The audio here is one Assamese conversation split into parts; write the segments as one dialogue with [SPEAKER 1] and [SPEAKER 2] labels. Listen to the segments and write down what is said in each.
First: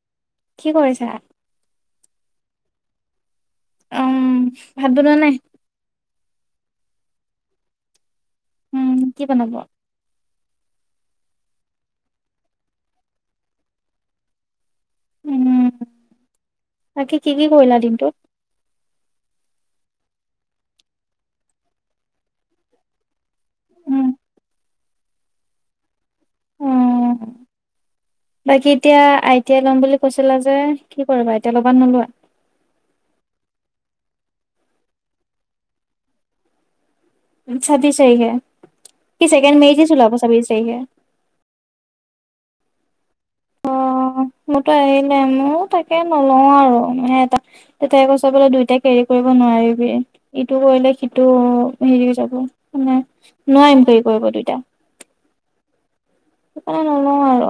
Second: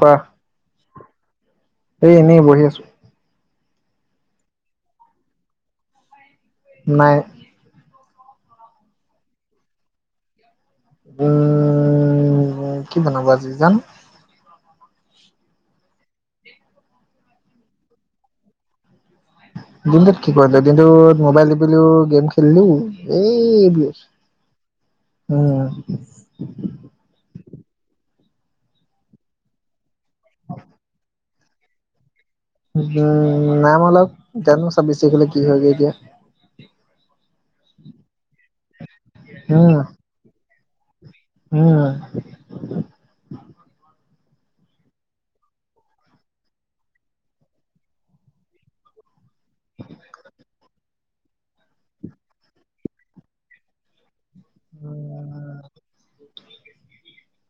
[SPEAKER 1] কোৱা,
[SPEAKER 2] কি কৰিছা?
[SPEAKER 1] এ এনেই বহি আছো।
[SPEAKER 2] উম ভাত বনোৱা নে নাই?
[SPEAKER 1] নাই।
[SPEAKER 2] উম কি বনাব?
[SPEAKER 1] উম কি বনাব আজি জানো?
[SPEAKER 2] উম। তাকে কি কি কৰিলা দিনটোত?
[SPEAKER 1] দিনটোত কি কৰিলো দিনটোত মোবাইল টিপিলো গেম খেলিলো এইব উ
[SPEAKER 2] উম, উম। বাকী এতিয়া আইটি আই লম বুলি কৈছিলা যে কি কৰিবা এতিয়া ল'বা নে নোলোৱা?
[SPEAKER 1] উম নাম অলপ জানো চব বেছি হলে কি হয়গৈ এতিয়া।
[SPEAKER 2] চাবিছ তাৰিখে কি ছেকেণ্ড
[SPEAKER 1] উম
[SPEAKER 2] মেৰিট লিষ্ট ওলাব ছাবিচ তাৰিখে?
[SPEAKER 1] উম
[SPEAKER 2] অ। মোৰতো আহিলে মোৰ তাকে নলও আৰু মে তেতে ক চ বোলে দুইট কেৰি কৰিব নোৱাৰিবি। ইটো কৰিলে সি - টো হেৰি হৈ যাব, মানে নোৱাৰিম কেৰি কৰিব দুইতা।
[SPEAKER 1] উম
[SPEAKER 2] সেইকাৰণে নলও আৰু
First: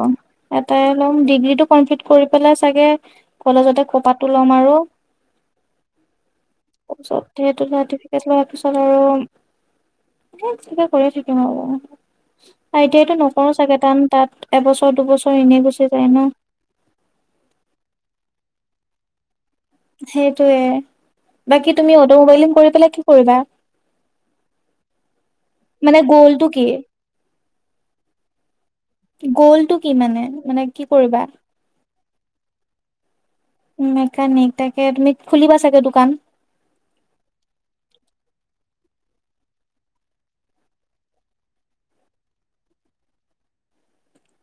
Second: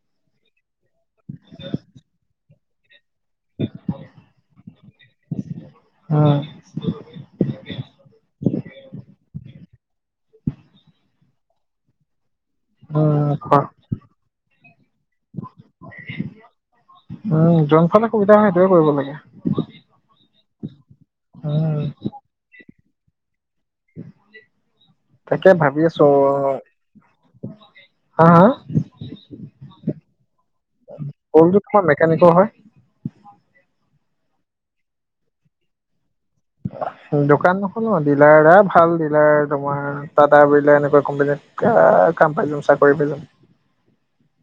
[SPEAKER 2] এটাই লম ডিগ্ৰীটো কমপ্লিট কৰি পেলাই চাগে কলেজতে খোপাটো লম আৰু
[SPEAKER 1] উম
[SPEAKER 2] তাৰ পিছত চাৰ্টিফিকেট লোৱাৰ পিছত আৰু এ কিবা কৰি থাকিম আৰু আইটিআইটো
[SPEAKER 1] উম
[SPEAKER 2] ন
[SPEAKER 1] কোৱা।
[SPEAKER 2] চাগে টান তাত এবছৰ দুবছৰ এনেই গুচি যায় ন।
[SPEAKER 1] কিয় কৰিব লাগে?
[SPEAKER 2] সেইটোয়ে বাকী
[SPEAKER 1] উম
[SPEAKER 2] তুমি অটোমোবাইলিং কৰি পেলাই কি কৰিবা?
[SPEAKER 1] তাকে ভাবি
[SPEAKER 2] মানে
[SPEAKER 1] আছো।
[SPEAKER 2] গ'লটো কি
[SPEAKER 1] হা-হা?
[SPEAKER 2] গ'লটো কি মানে-মানে কি কৰিবা?
[SPEAKER 1] কেনেকুৱা হয়?
[SPEAKER 2] মেকানিক। তাকে তুমি খুলিবা চাগে দোকান?
[SPEAKER 1] হয় [unintelligible] [unintelligible] দোকান নুখুলো, ডিলাৰ এটা ভাল ডিলাৰ তোমাৰ টাটা বিৰলা এনেকুৱা কোম্পনীত কাম পাই যাম চাকৰি পাই যাম।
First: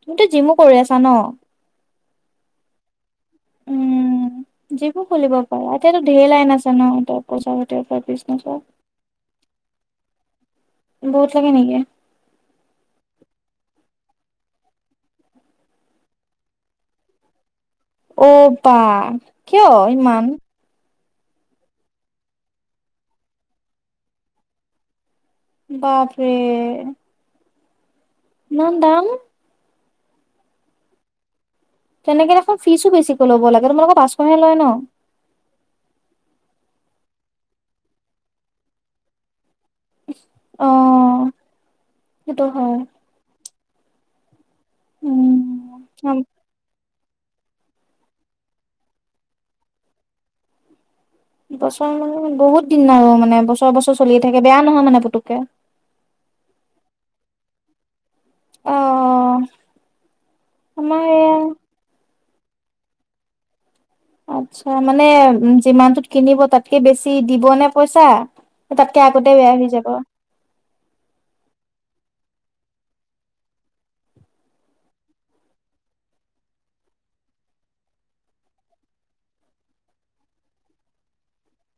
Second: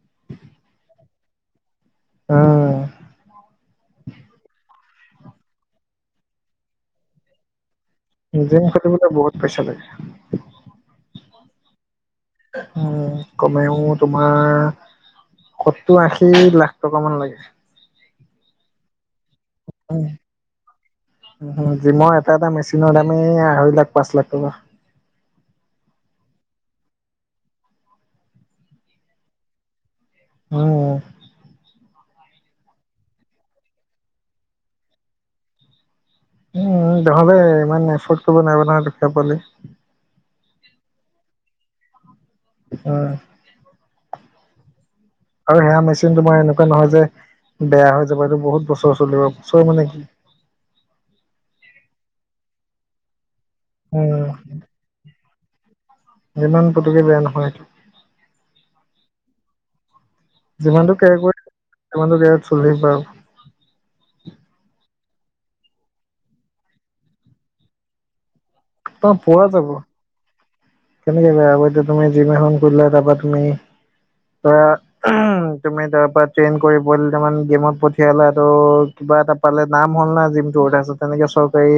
[SPEAKER 2] তুমিতো জিমো কৰি আছা ন?
[SPEAKER 1] উম
[SPEAKER 2] জিমো খুলিব পাৰা। এতিয়াতো ঢেৰ লাইন আছে ন ত পচাৰত।
[SPEAKER 1] জিম খুলিবলৈ বহুত পইচা লাগে।
[SPEAKER 2] বহুত লাগে নেকি?
[SPEAKER 1] উম কমেও তোমাৰ সত্তৰ আশী লাখ টকা মান লাগে।
[SPEAKER 2] পা কিয় ইমান
[SPEAKER 1] জিমৰ এটা এটা মেচিনৰ দামেই আঢ়ৈ লাখ পাঁচ লাখ টকা।
[SPEAKER 2] বাপৰে ইমান দাম?
[SPEAKER 1] উম
[SPEAKER 2] তেনেকে দেখুন ফিচো বেছিকৈ ল'ব লাগে। তোমালোকৰ পাঁচশহে লয় ন?
[SPEAKER 1] উম, নহ'লে ইমান এফৰ্ড কৰিব নোৱাৰা নহয় দুখীয়া পোৱালি।
[SPEAKER 2] আহ সেইটো হয়।
[SPEAKER 1] উম আৰু সেয়া
[SPEAKER 2] উম।
[SPEAKER 1] মেচিনটো মই এনেকুৱা নহয় যে, বেয়া হৈ যাব যে, বহুত বছৰ চলিব বছৰ মানে কি।
[SPEAKER 2] বছৰ মানে বহুত দিন আৰু মানে বছৰ বছৰ চলিয়ে থাকে
[SPEAKER 1] উম
[SPEAKER 2] বেয়া নহয় মানে পুতুকে
[SPEAKER 1] যিমান পুটুককে বেয়া নহয় এইটো
[SPEAKER 2] অ।
[SPEAKER 1] যিমানটো
[SPEAKER 2] আমাৰ
[SPEAKER 1] কেয়াৰ
[SPEAKER 2] এয়া
[SPEAKER 1] কৰি সিমানতটো কেয়াত চলি বাৰু।
[SPEAKER 2] আচ্ছা মানে যিমানটোত কিনিব তাতকে বেছি দিব নে পইচা? তাতকে
[SPEAKER 1] তোমাৰ
[SPEAKER 2] আগতে
[SPEAKER 1] পোৱা
[SPEAKER 2] বেয়া হৈ যাব।
[SPEAKER 1] কেনেকে বেয়া হ'ব এতিয়া তুমি জিম এখন খুলিলা তাৰপা তুমি ধৰা তুমি তাৰপৰা ট্ৰেইন কৰিব, বইল দুটামান গেমত পঠিয়ালা ত কিবা এটা পালে নাম হ'ল না জিমটো। তেনেকে চৰকাৰী,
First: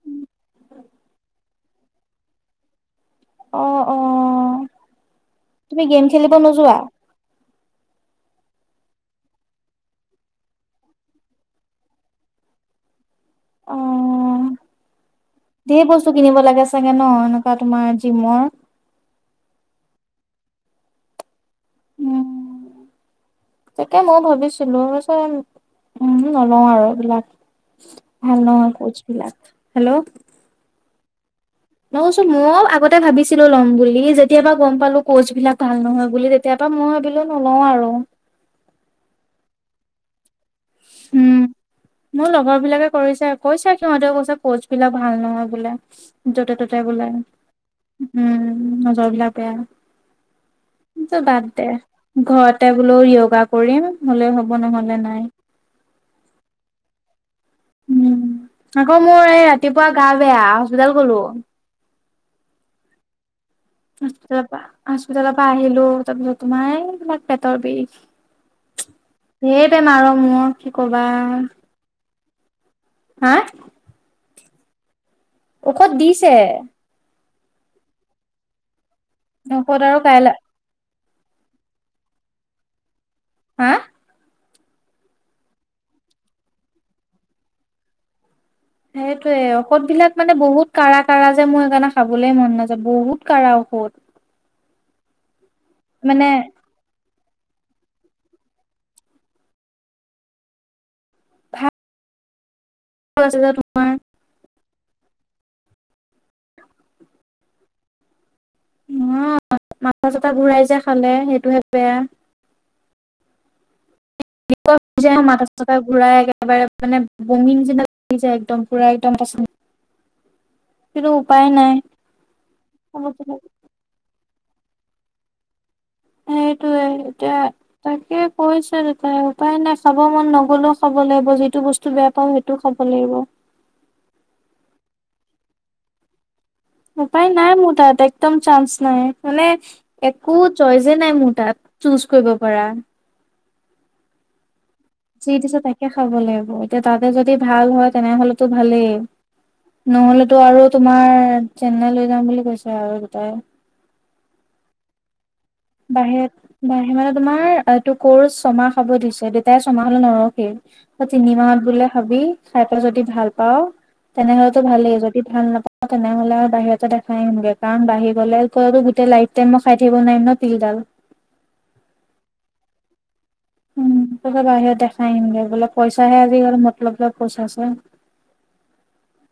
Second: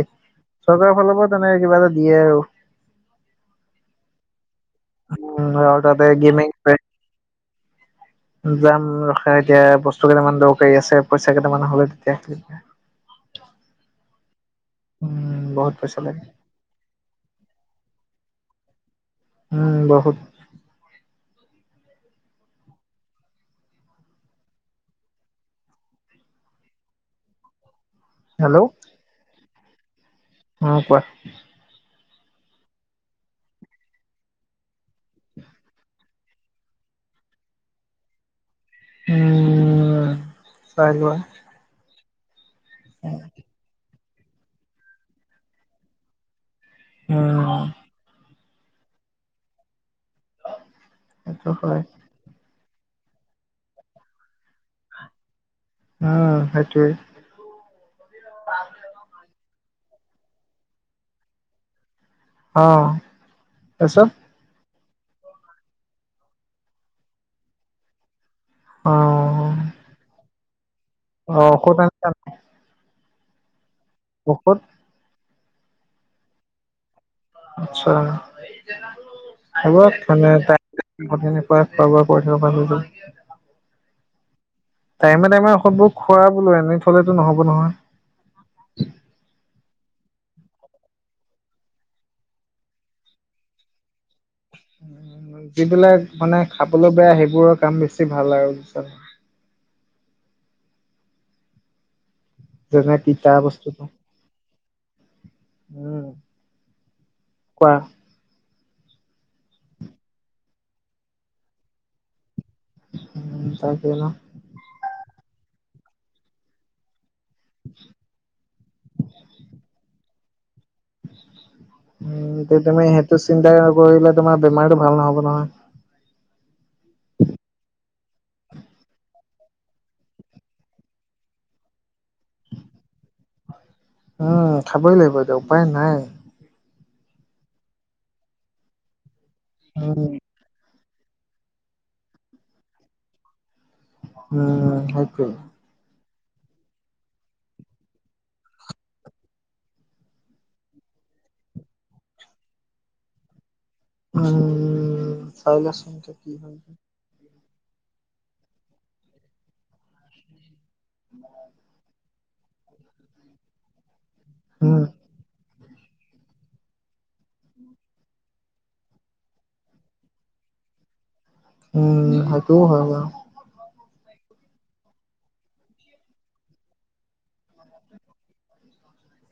[SPEAKER 1] চৰকাৰৰ ফালৰ পৰা তেনেকে কিবা এটা দিয়ে আৰু
[SPEAKER 2] অ অ
[SPEAKER 1] উম আৰু
[SPEAKER 2] তুমি গেম
[SPEAKER 1] তাতে
[SPEAKER 2] খেলিব
[SPEAKER 1] গেমিং,
[SPEAKER 2] নোযোৱা?
[SPEAKER 1] যাম ৰখা এতিয়া বস্তু কেইটামান দৰকাৰী আছে পইচা কেইটামান হ'লে তেতিয়া
[SPEAKER 2] অ
[SPEAKER 1] উম বহুত
[SPEAKER 2] ধেৰ
[SPEAKER 1] পইচা
[SPEAKER 2] বস্তু কিনিব লাগে চাগে ন? এনেকা তোমাৰ যিমৰ
[SPEAKER 1] উম বহুত।
[SPEAKER 2] উম। তাকে মই ভাবিছিলো, উম নলও আৰু এইবিলাক। ভাল
[SPEAKER 1] হেল্ল'
[SPEAKER 2] নহয় কোচ বিলাক। হেল্ল,
[SPEAKER 1] অ কোৱা?
[SPEAKER 2] নহলেচোন মই আগতে ভাবিছিলো লম বুলি যেতিয়াবা গম পালো কচ বিলাক ভাল নহয় বুলি তেতিয়া পা মই বিলো নলও আৰু
[SPEAKER 1] উম চাইলোৱা।
[SPEAKER 2] উম, মোৰ লগৰ বিলাকে কৰিছে, কৈছে সিহঁতেও কৈছে ক'চ বিলাক ভাল নহয় বোলে। য'তে ততে বোলে,
[SPEAKER 1] উম
[SPEAKER 2] উম নজৰ বিলাক বেয়া। বাদ
[SPEAKER 1] সেইটো
[SPEAKER 2] দে
[SPEAKER 1] হয়
[SPEAKER 2] ঘৰত। বোলে য়োগা কৰিম, হলে হ'ব নহ'লে নাই।
[SPEAKER 1] অ সেইটোৱেই
[SPEAKER 2] উ আকৌ মোৰ এই ৰাতিপুৱা গা বেয়া হস্পিতাল গলো।
[SPEAKER 1] অ হ।
[SPEAKER 2] হস্পিতালৰ পৰা হস্পিতালৰ পৰা আহিলো তাৰপিছত তোমাৰ এইবিলাক পেটৰ বিষ
[SPEAKER 1] অ
[SPEAKER 2] ধেৰ বেমাৰৰ মোৰ কি কবা
[SPEAKER 1] অ [unintelligible]
[SPEAKER 2] হা?
[SPEAKER 1] ঔষধ
[SPEAKER 2] ঔষধ দিছে।
[SPEAKER 1] আচছা। হব
[SPEAKER 2] ঔষধ আৰু
[SPEAKER 1] মানে
[SPEAKER 2] কাইলৈ
[SPEAKER 1] ত- ঘৰত পিনে পোৰা খোৱা বোৱা কৰি থাকিব পায় বোলো
[SPEAKER 2] হা।
[SPEAKER 1] টাইমে টাইমেবোৰ খোৱা বোলো এনেই থলেতো নহব নহয়।
[SPEAKER 2] সেইটোয়ে ঔষধ বিলাক মানে বহুত কাৰা কাৰা যে, মোৰ সেইকাৰণে খাবলৈ মন নাযায়। বহুত কাৰা ঔষধ।
[SPEAKER 1] যিবিলাক মানে খাবলৈ বেয়া সেই, বোৰৰ কাম বেছি ভাল আৰু বুজছা ন।
[SPEAKER 2] ভাল
[SPEAKER 1] যে তিটা
[SPEAKER 2] আছে যে
[SPEAKER 1] বস্তুটো
[SPEAKER 2] তোমাৰ
[SPEAKER 1] উম কোৱা
[SPEAKER 2] অ মাছছ এটা ঘূৰাই যায় খালে সেইটোহে বেয়া,
[SPEAKER 1] উম তাকে ন।
[SPEAKER 2] ৱা [unintelligible] মাথা সাথা ঘূৰাই একেবাৰে মানে বমি নিচিনা লাগি যায় একদম পুৰা একদম পচন্দ
[SPEAKER 1] উম তে তুমি সেইটো চিন্তা নকৰিবা। তমাৰ বেমাৰীটো ভাল নহ'ব নহয়।
[SPEAKER 2] সেইটোয়ে এতিয়া তাকে কৈছে দেতাই উপায় নাই খাব মন নগলেও খাব লাগিব যিটো বস্তু বেয়া পাওঁ সেইটোও খাব লাগিব।
[SPEAKER 1] উম খাবই লাগিব দে উপায় নাই।
[SPEAKER 2] উপায় নাই মোৰ তাত একদম চান্স নাই মানে
[SPEAKER 1] উম
[SPEAKER 2] একো চইচ যে নাই মোৰ তাত চুজ কৰিব পৰা।
[SPEAKER 1] উম সেইটোৱে
[SPEAKER 2] যি দিছে তাকে খাব লাগিব এতিয়া তাতে যদি ভাল হয় তেনেহলেতো ভালেই। নহলেতো আৰু তোমাৰ চেন্নাই লৈ যাম বুলি কৈছে আৰু দুটাই
[SPEAKER 1] উম। চাই লচোন এতিয়া
[SPEAKER 2] বাহিৰ
[SPEAKER 1] কি হয়
[SPEAKER 2] বাহে মানে তোমাৰ আৰু তোৰ কছ্ ছমাহ খাব দিছে দেউতাই ছমাহ হলে নৰখেই তই তিনিমাহত বোলে খাবি খাই পেলাই যদি ভাল পাও তেনেহলেতো
[SPEAKER 1] উম
[SPEAKER 2] ভালেই যদি ভাল নাপাওঁ। তেনেহ'লে আৰু বাহিৰতে দেখাই আহিমগে কাৰণ বাহিৰ গলে কৈতো গোটেই লাইফ টাইম মই খাই থাকিব নোৱাৰিম ন'। তিলডাল
[SPEAKER 1] উম সেইটোও হয় বাও
[SPEAKER 2] উম তাপিছত বাহিৰত দেখাই আহিমগৈ বোলে পইচাহে আজিকাল মতলব যে পইচাছে। [inaudible]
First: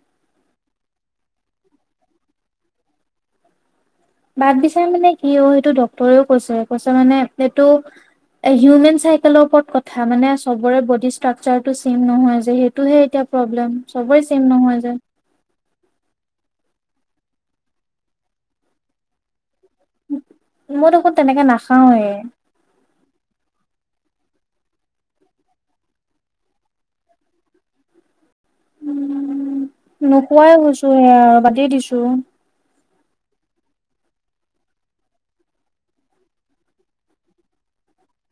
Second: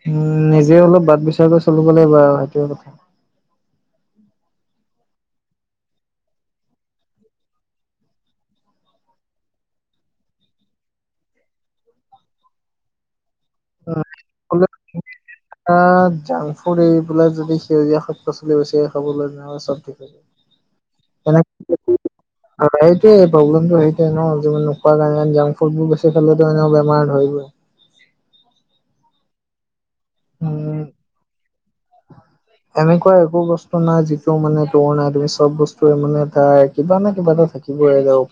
[SPEAKER 1] উম, নিজে অলপ বাট বিচাৰ কৈ চলিব লাগিব আৰু সেইটোয়ে কথা।
[SPEAKER 2] বাদ বিচাৰ মানে কি অ' সেইটো ডক্তৰেও কৈছে কৈছে মানে এইটো হিউমেন চাইকেলৰ ওপৰত কথা মানে চবৰে বডি ষ্ট্ৰাকচাৰটো ছেম নহয় যে সেইটোহে এতিয়া। প্ৰব্লেম চবৰে চেম নহয় যে।
[SPEAKER 1] [unintelligible] বোলে যদি সেউজীয়া শাক -পাচলি বেছি খাবলৈ যাওঁ
[SPEAKER 2] মই দেখোন তেনেকে নাখাওৱে।
[SPEAKER 1] সেইটোৱে প্ৰব্লেমটো সেই নুকুৱা কাৰণে জাংক ফুড বোৰ বেছি খালোঁ এতিয়া বেমাৰ ধৰিবই
[SPEAKER 2] নোখোৱাই
[SPEAKER 1] উম
[SPEAKER 2] হৈছো এ'বাদেই দিছো।
[SPEAKER 1] এনেকুৱা একো বস্তু নাই যিটো মানে তোৰ নাই তুমি চব বস্তুে মানে তাৰ কিবা নে কিবা এটা থাকিবই আৰু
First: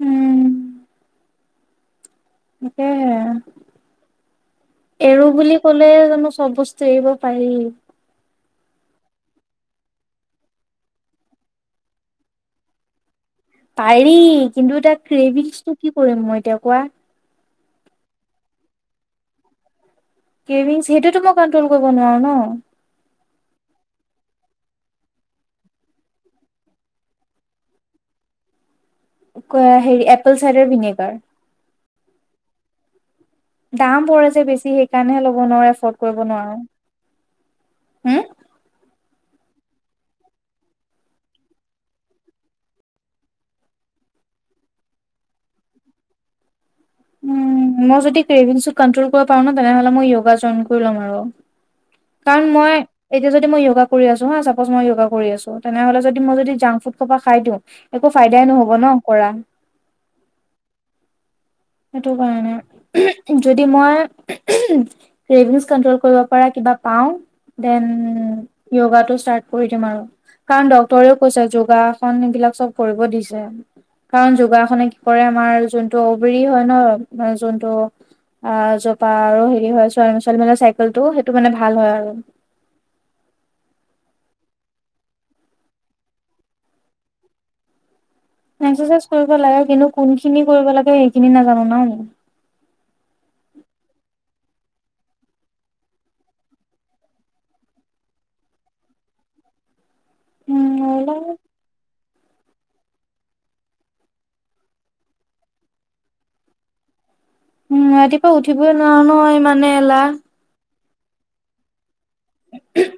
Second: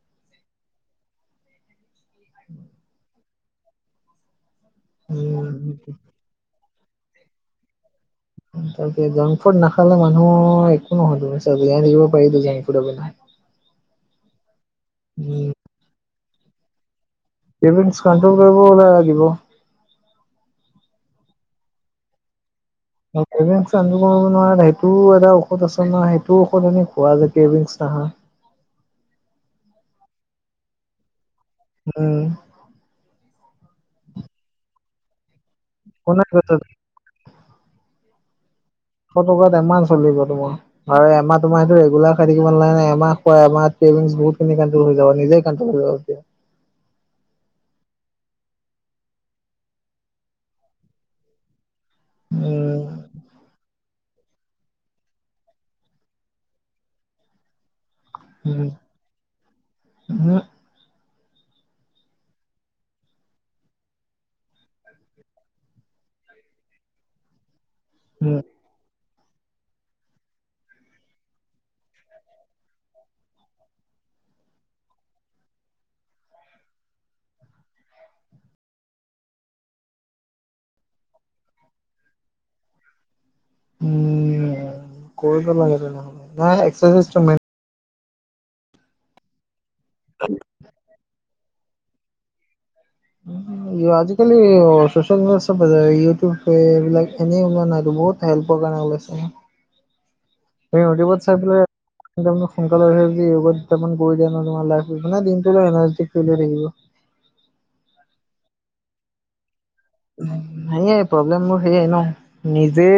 [SPEAKER 2] উম। তাকেহে এৰো বুলি ক'লে
[SPEAKER 1] উম
[SPEAKER 2] জানো চব বস্তু এৰিব পাৰি।
[SPEAKER 1] জাংক ফুড নাখালে মানুহ একো নহয় জীয়াই থাকিব পাৰি জাংক ফুডৰ ন
[SPEAKER 2] পাৰি কিন্তু এটা ক্ৰেভিইঞ্চটো কি কৰিম মই এতিয়া কোৱা।
[SPEAKER 1] ক্ৰেভিংচ কণ্ট্ৰল কৰিব ওল লাগিব।
[SPEAKER 2] ক্ৰেভিংচ সেইটোৱেতো মই কণ্ট্ৰল কৰিব নোৱাৰো ন'।
[SPEAKER 1] ন সেইটোও এটা ঔষধ আছে নহয় সেইটো ঔষধ খোৱা যায় আহা।
[SPEAKER 2] ক'হেৰি এপল চাইডাৰ ভিনেগাৰ।
[SPEAKER 1] উম
[SPEAKER 2] দাম পৰে যে বেছি সেইকাৰণেহে ল'ব নোৱাৰো এফৰ্ড কৰিব
[SPEAKER 1] কোনে কৈছে
[SPEAKER 2] নোৱাৰো। হম
[SPEAKER 1] এশ টকাত এমাহ চলিব তোমাৰ হয় এমাহ তোমাৰতো ৰেগুলাৰ খাই থাকিব নালাগে নহয় এমাহ খোৱা এমাহ [unintelligible]
[SPEAKER 2] [inaudible] উম, মই যদি ক্ৰেভিংচটো কট্ৰল কৰিব পাৰো ন' তেনেহ'লে মই য়গা জইন কৰি লম আৰু। কাৰণ মই
[SPEAKER 1] উম,
[SPEAKER 2] এতিয়া যদি মই য়োগা কৰি আছো হা চাপজ মই যোগা কৰি আছো তেনেহলে যদি মই যদি জাংক- ফুড সপা খাই দিওঁ একো ফাইদাই
[SPEAKER 1] উম,
[SPEAKER 2] নহ'ব ন' কৰা।
[SPEAKER 1] উম,
[SPEAKER 2] সেইটো কাৰণে যদি মই ৰিভিউজ কণ্ট্ৰল কৰিব পাৰা বা পাওঁ ডেন
[SPEAKER 1] উম,
[SPEAKER 2] য়গাটো ষ্টাৰ্ট কৰি দিম আৰু কাৰণ ডক্তৰেও কৈছে যোগাসন এইবিলাক চব কৰিব দিছে। কাৰণ যোগাসনে কি কৰে আমাৰ যোনটো অবৰি হয় ন'যোনটো আহ, জোতা আৰু হেৰি হয় ছো -ছোৱালী মানুহৰ চাইকেলটো সেইটো মানে ভাল হয় আৰু। [inaudible]
[SPEAKER 1] উম, কৰিব লাগে তেনেহ'লে নহয় এক্সাৰচাইজ টো মেইন।
[SPEAKER 2] একচেচাইজ কৰিব লাগে কিন্তু কোনখিনি কৰিব লাগে সেইখিনি নাজানো ন' আমি।
[SPEAKER 1] উম, আজিকালি ইয় চচিয়েল মিডিয়া চব ইউটিউব এইবিলাক এনেই ওলোৱা নাইটো। বহুত হেল্পৰ কাৰনে ওলাইছে। ইউটিউবত চাই পেলে [unintelligible] সোনকালে [unintelligible]
[SPEAKER 2] উম, ৰাতিপুৱা উঠিবই নোৱাৰোঁ নহয় ইমানেই এলাহ।
[SPEAKER 1] নায়েই প্ৰব্লেম মোৰ সেয়ে ন' নিজে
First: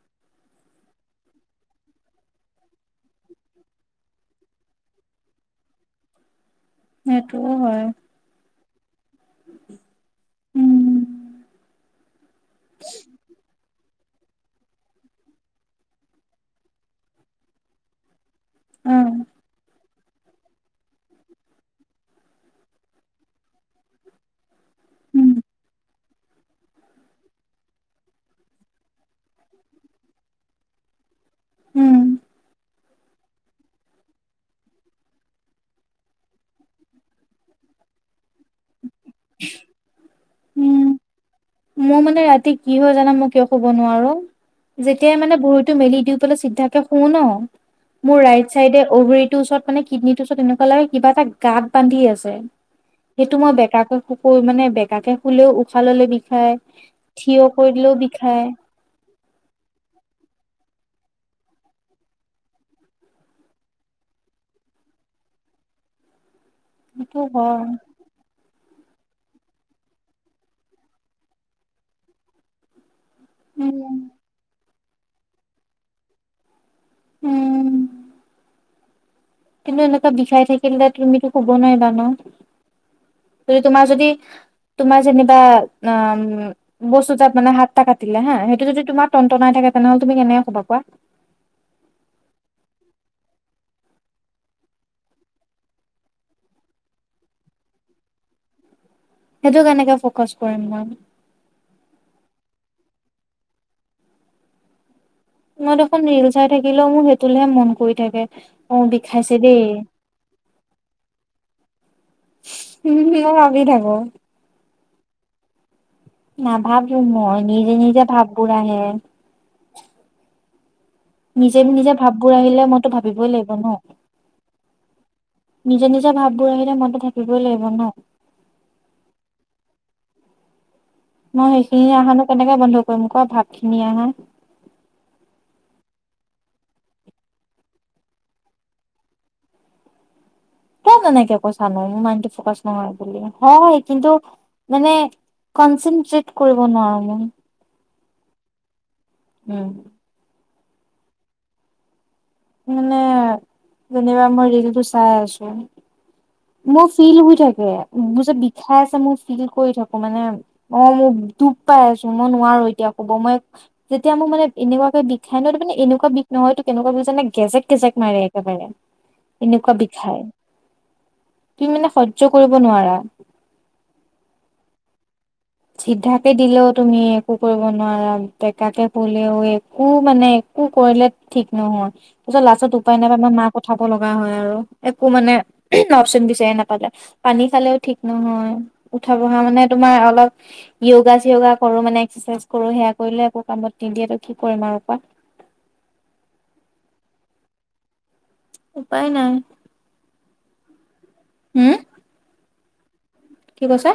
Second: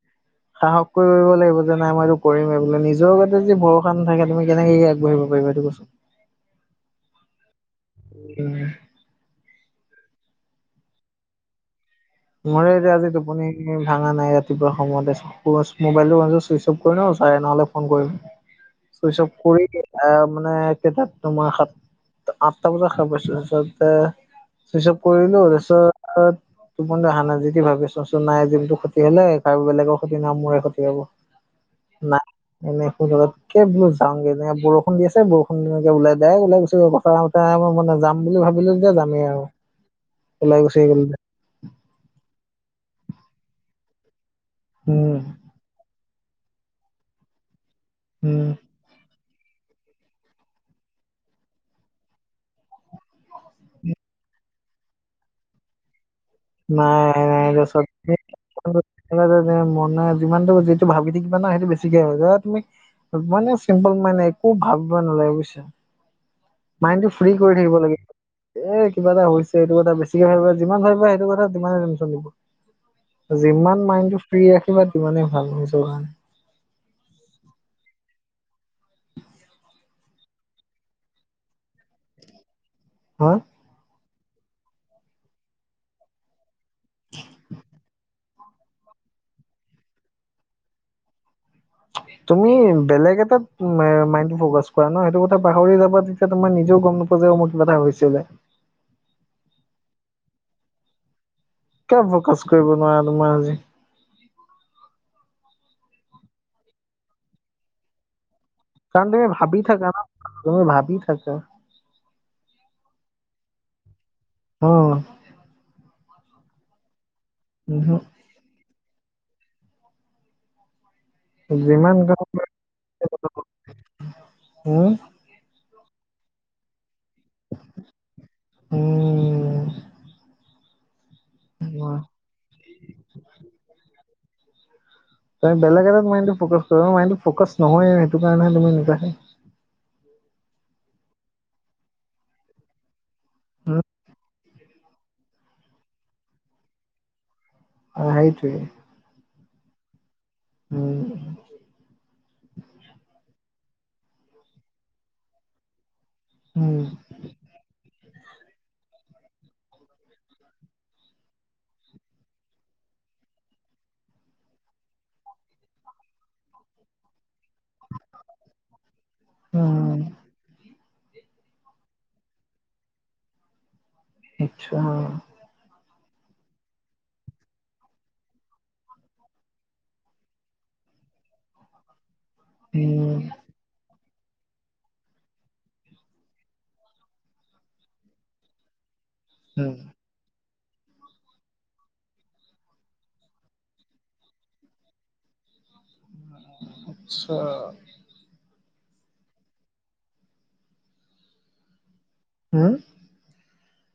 [SPEAKER 2] [inaudible]
[SPEAKER 1] সাহস কৰিব লাগিব যে নাই মই এইটো কৰিম এই বোলে নিজৰ গাতে যি ভৰসা নথাকে তুমি কেনেকে আগবাঢ়িব পাৰিবা। কোৱাচোন?
[SPEAKER 2] সেইটোও হয়। উম
[SPEAKER 1] মোৰে আজি -আজি টোপনি ভাঙা নাই ৰাতিপুৱা সময়তে মোবাইলটো [unintelligible] চুইচ অফ কৰি লম চাৰে নহ'লে ফোন কৰিম। চুইচ
[SPEAKER 2] অ'
[SPEAKER 1] অফ কৰি আহ মানে কেতাত তোমাৰ সাত আট্টা বজাত সাৰ পাইছোঁ তাৰছতে চুইচ অফ
[SPEAKER 2] উম
[SPEAKER 1] কৰিলোঁ তাছত টোপনিটো আহা নাই যিতি ভাবিছো [unintelligible] চোন নাই জিম তো ক্ষতি হ'লে কাৰোঁ বেলেগৰ ক্ষতি নহয় মোৰে ক্ষতি হ'ব।
[SPEAKER 2] উম
[SPEAKER 1] নাই এনে। [unintelligible] যাম বুলি ভাবিলো যেতিয়া যামেই আৰু ওলাই গুচি
[SPEAKER 2] উম
[SPEAKER 1] গলো
[SPEAKER 2] মোৰ মানে ৰাতি কি হয় জানা মই কিয় কব নোৱাৰো
[SPEAKER 1] উম
[SPEAKER 2] যেতিয়াই মানে ভৰিতো মেলি দিওঁ চিদ্বাকে শু ন' মোৰ
[SPEAKER 1] উম
[SPEAKER 2] ৰাইট চাইদে অভৰি তোৰ ওচৰত মানে কিডনি ওচৰত এনেকোৱা লাগে কিবা এটা গাত বান্ধি আছে। সেইটো মই বেকাকেকুকৈ মানে বেকাকে শুলেও উশাহ ললেও বিষ
[SPEAKER 1] নাই -নাই [unintelligible] মনে যিমানটো যিটো ভাবি থাকিবা না সেইটো বেছিকে হৈ যায় ধৰা তুমি মানে চিম্পল মানে একো ভাবিব নালাগে বুইছা। মাইণ্ড টো
[SPEAKER 2] সেইটো
[SPEAKER 1] ফ্ৰী কৰি
[SPEAKER 2] হয়
[SPEAKER 1] থাকিব লাগে। এ'কিবা এটা হৈছে এইটো কথা বেছিকে ভাবিবা যিমান ভাবিবা সেইটো কথা তিমানে টেনশন লব। যিমান
[SPEAKER 2] উম।
[SPEAKER 1] মাইণ্ডটো ফ্ৰী ৰাখিবা তিমানেই ভাল হৈ যাব কাৰণে।
[SPEAKER 2] উম। কিন্তু এনেকুৱা বিষাই থাকিলে তুমিতো কব নোৱাৰিবা ন'
[SPEAKER 1] হা
[SPEAKER 2] যদি তোমাৰ যদি তোমাৰ যেনিবা অম বস্তু তাত মানে হাতটা কাটিলে হা সেইটো যদি তোমাৰ টনটনাই থাকে তেনেহ'লে তুমি কেনেক ক'বা কোৱা?
[SPEAKER 1] তুমি বেলেগ এতাত মাইণ্ডটো ফকাছ কৰা না সেইটো কথা পাহৰি যাবা তেতিয়া তোমাৰ নিজেও গম নোপোৱা মোৰ কিবা এটা হৈছিলে।
[SPEAKER 2] [inaudible] সেইটো কেনেকে ফকাচ কৰিম মই
[SPEAKER 1] কিয় ফকাচ কৰিব নোৱাৰা তোমাৰ আজি
[SPEAKER 2] মই দেখোন ৰীল চাই থাকিলেওঁ মোৰ সেইটোলৈহে মন কৰি থাকে অ
[SPEAKER 1] চানডে
[SPEAKER 2] বিষাইছে
[SPEAKER 1] ভাবি
[SPEAKER 2] দেই
[SPEAKER 1] থাকা তুমি ভাবি থাকা
[SPEAKER 2] উম মইও ভাবি থাকো।
[SPEAKER 1] উম।
[SPEAKER 2] নাভাবোঁ মই নিজে -নিজে ভাববোৰ আহে। নিজে- নিজে
[SPEAKER 1] যিমান কাম
[SPEAKER 2] ভাববোৰ আহিলে মইতো ভাবিবই লাগিব ন'
[SPEAKER 1] উম,
[SPEAKER 2] নিজে - নিজে ভাববোৰ আহিলে মইতো থাকিবই লাগিব ন'।
[SPEAKER 1] উম।
[SPEAKER 2] মই সেইখিনি আমানো কেনেকে বন্ধ কৰিম ক ভাপ খিনি আহা [unintelligible]
[SPEAKER 1] তই বেলেগ এ নহয় সেইটো কাৰণেহে তুমি [unintelligible] [unintelligible] জে
[SPEAKER 2] ক কেনেকে কৈছা ন মোৰ মাইড ফকাচ নহয় বুলি হয়
[SPEAKER 1] উম,
[SPEAKER 2] কিন্তু [unintelligible] মানে কনচেনট্ৰেট কৰিব নোৱাৰো মই।
[SPEAKER 1] অঁ সেইটো [unintelligible]
[SPEAKER 2] উম [unintelligible]
[SPEAKER 1] উম
[SPEAKER 2] মানে যেনিবা মই ৰিলটো চাই আছো,
[SPEAKER 1] উম,
[SPEAKER 2] মোৰ ফিল হৈ থাকে। ব যে বিষাই আছে মোৰ ফিল কৰি থাকো মানে অঁ মোৰ দুখ পাই আছো মই নোৱাৰো এতিয়া ক'ব মই যেতিয়া মোৰ মানে এনেকুৱাকে বিষ খাই ন মানে এনেকুৱা বিষ নহয়তো কেনেকুৱা বিষ জানে কেজেক কেজেক মাৰে একেবাৰে এনেকুৱা
[SPEAKER 1] উম।
[SPEAKER 2] বিষাই তুমি মানে সহ্য কৰিব নোৱাৰা।
[SPEAKER 1] আচ্ছা [unintelligible]
[SPEAKER 2] চিধাকে দিলেও তুমি একো কৰিব নোৱাৰা বেকাকে হলেও একো মানে একো। কৰিলে ঠিক নহয় পিছত লাষ্টত উপায় নাপায়
[SPEAKER 1] উম,
[SPEAKER 2] আমাৰ মাক পঠাব লগা হয় আৰু একো মানে অপচন বিচাৰি নাপালে পানী খালেও ঠিক নহয় উঠা বহা মানে
[SPEAKER 1] উম,
[SPEAKER 2] তোমাৰ অলপ য়োগা চিয়গা কৰো মানে এক্সাৰচাইজ কৰো সেয়া কৰিলে একৌ কামত নিদিয়টো কি কৰিম আৰু কোৱা। [unintelligible]
[SPEAKER 1] [inaudible]
[SPEAKER 2] উপায় নাই। হম।
[SPEAKER 1] হম।
[SPEAKER 2] কি কৈছা।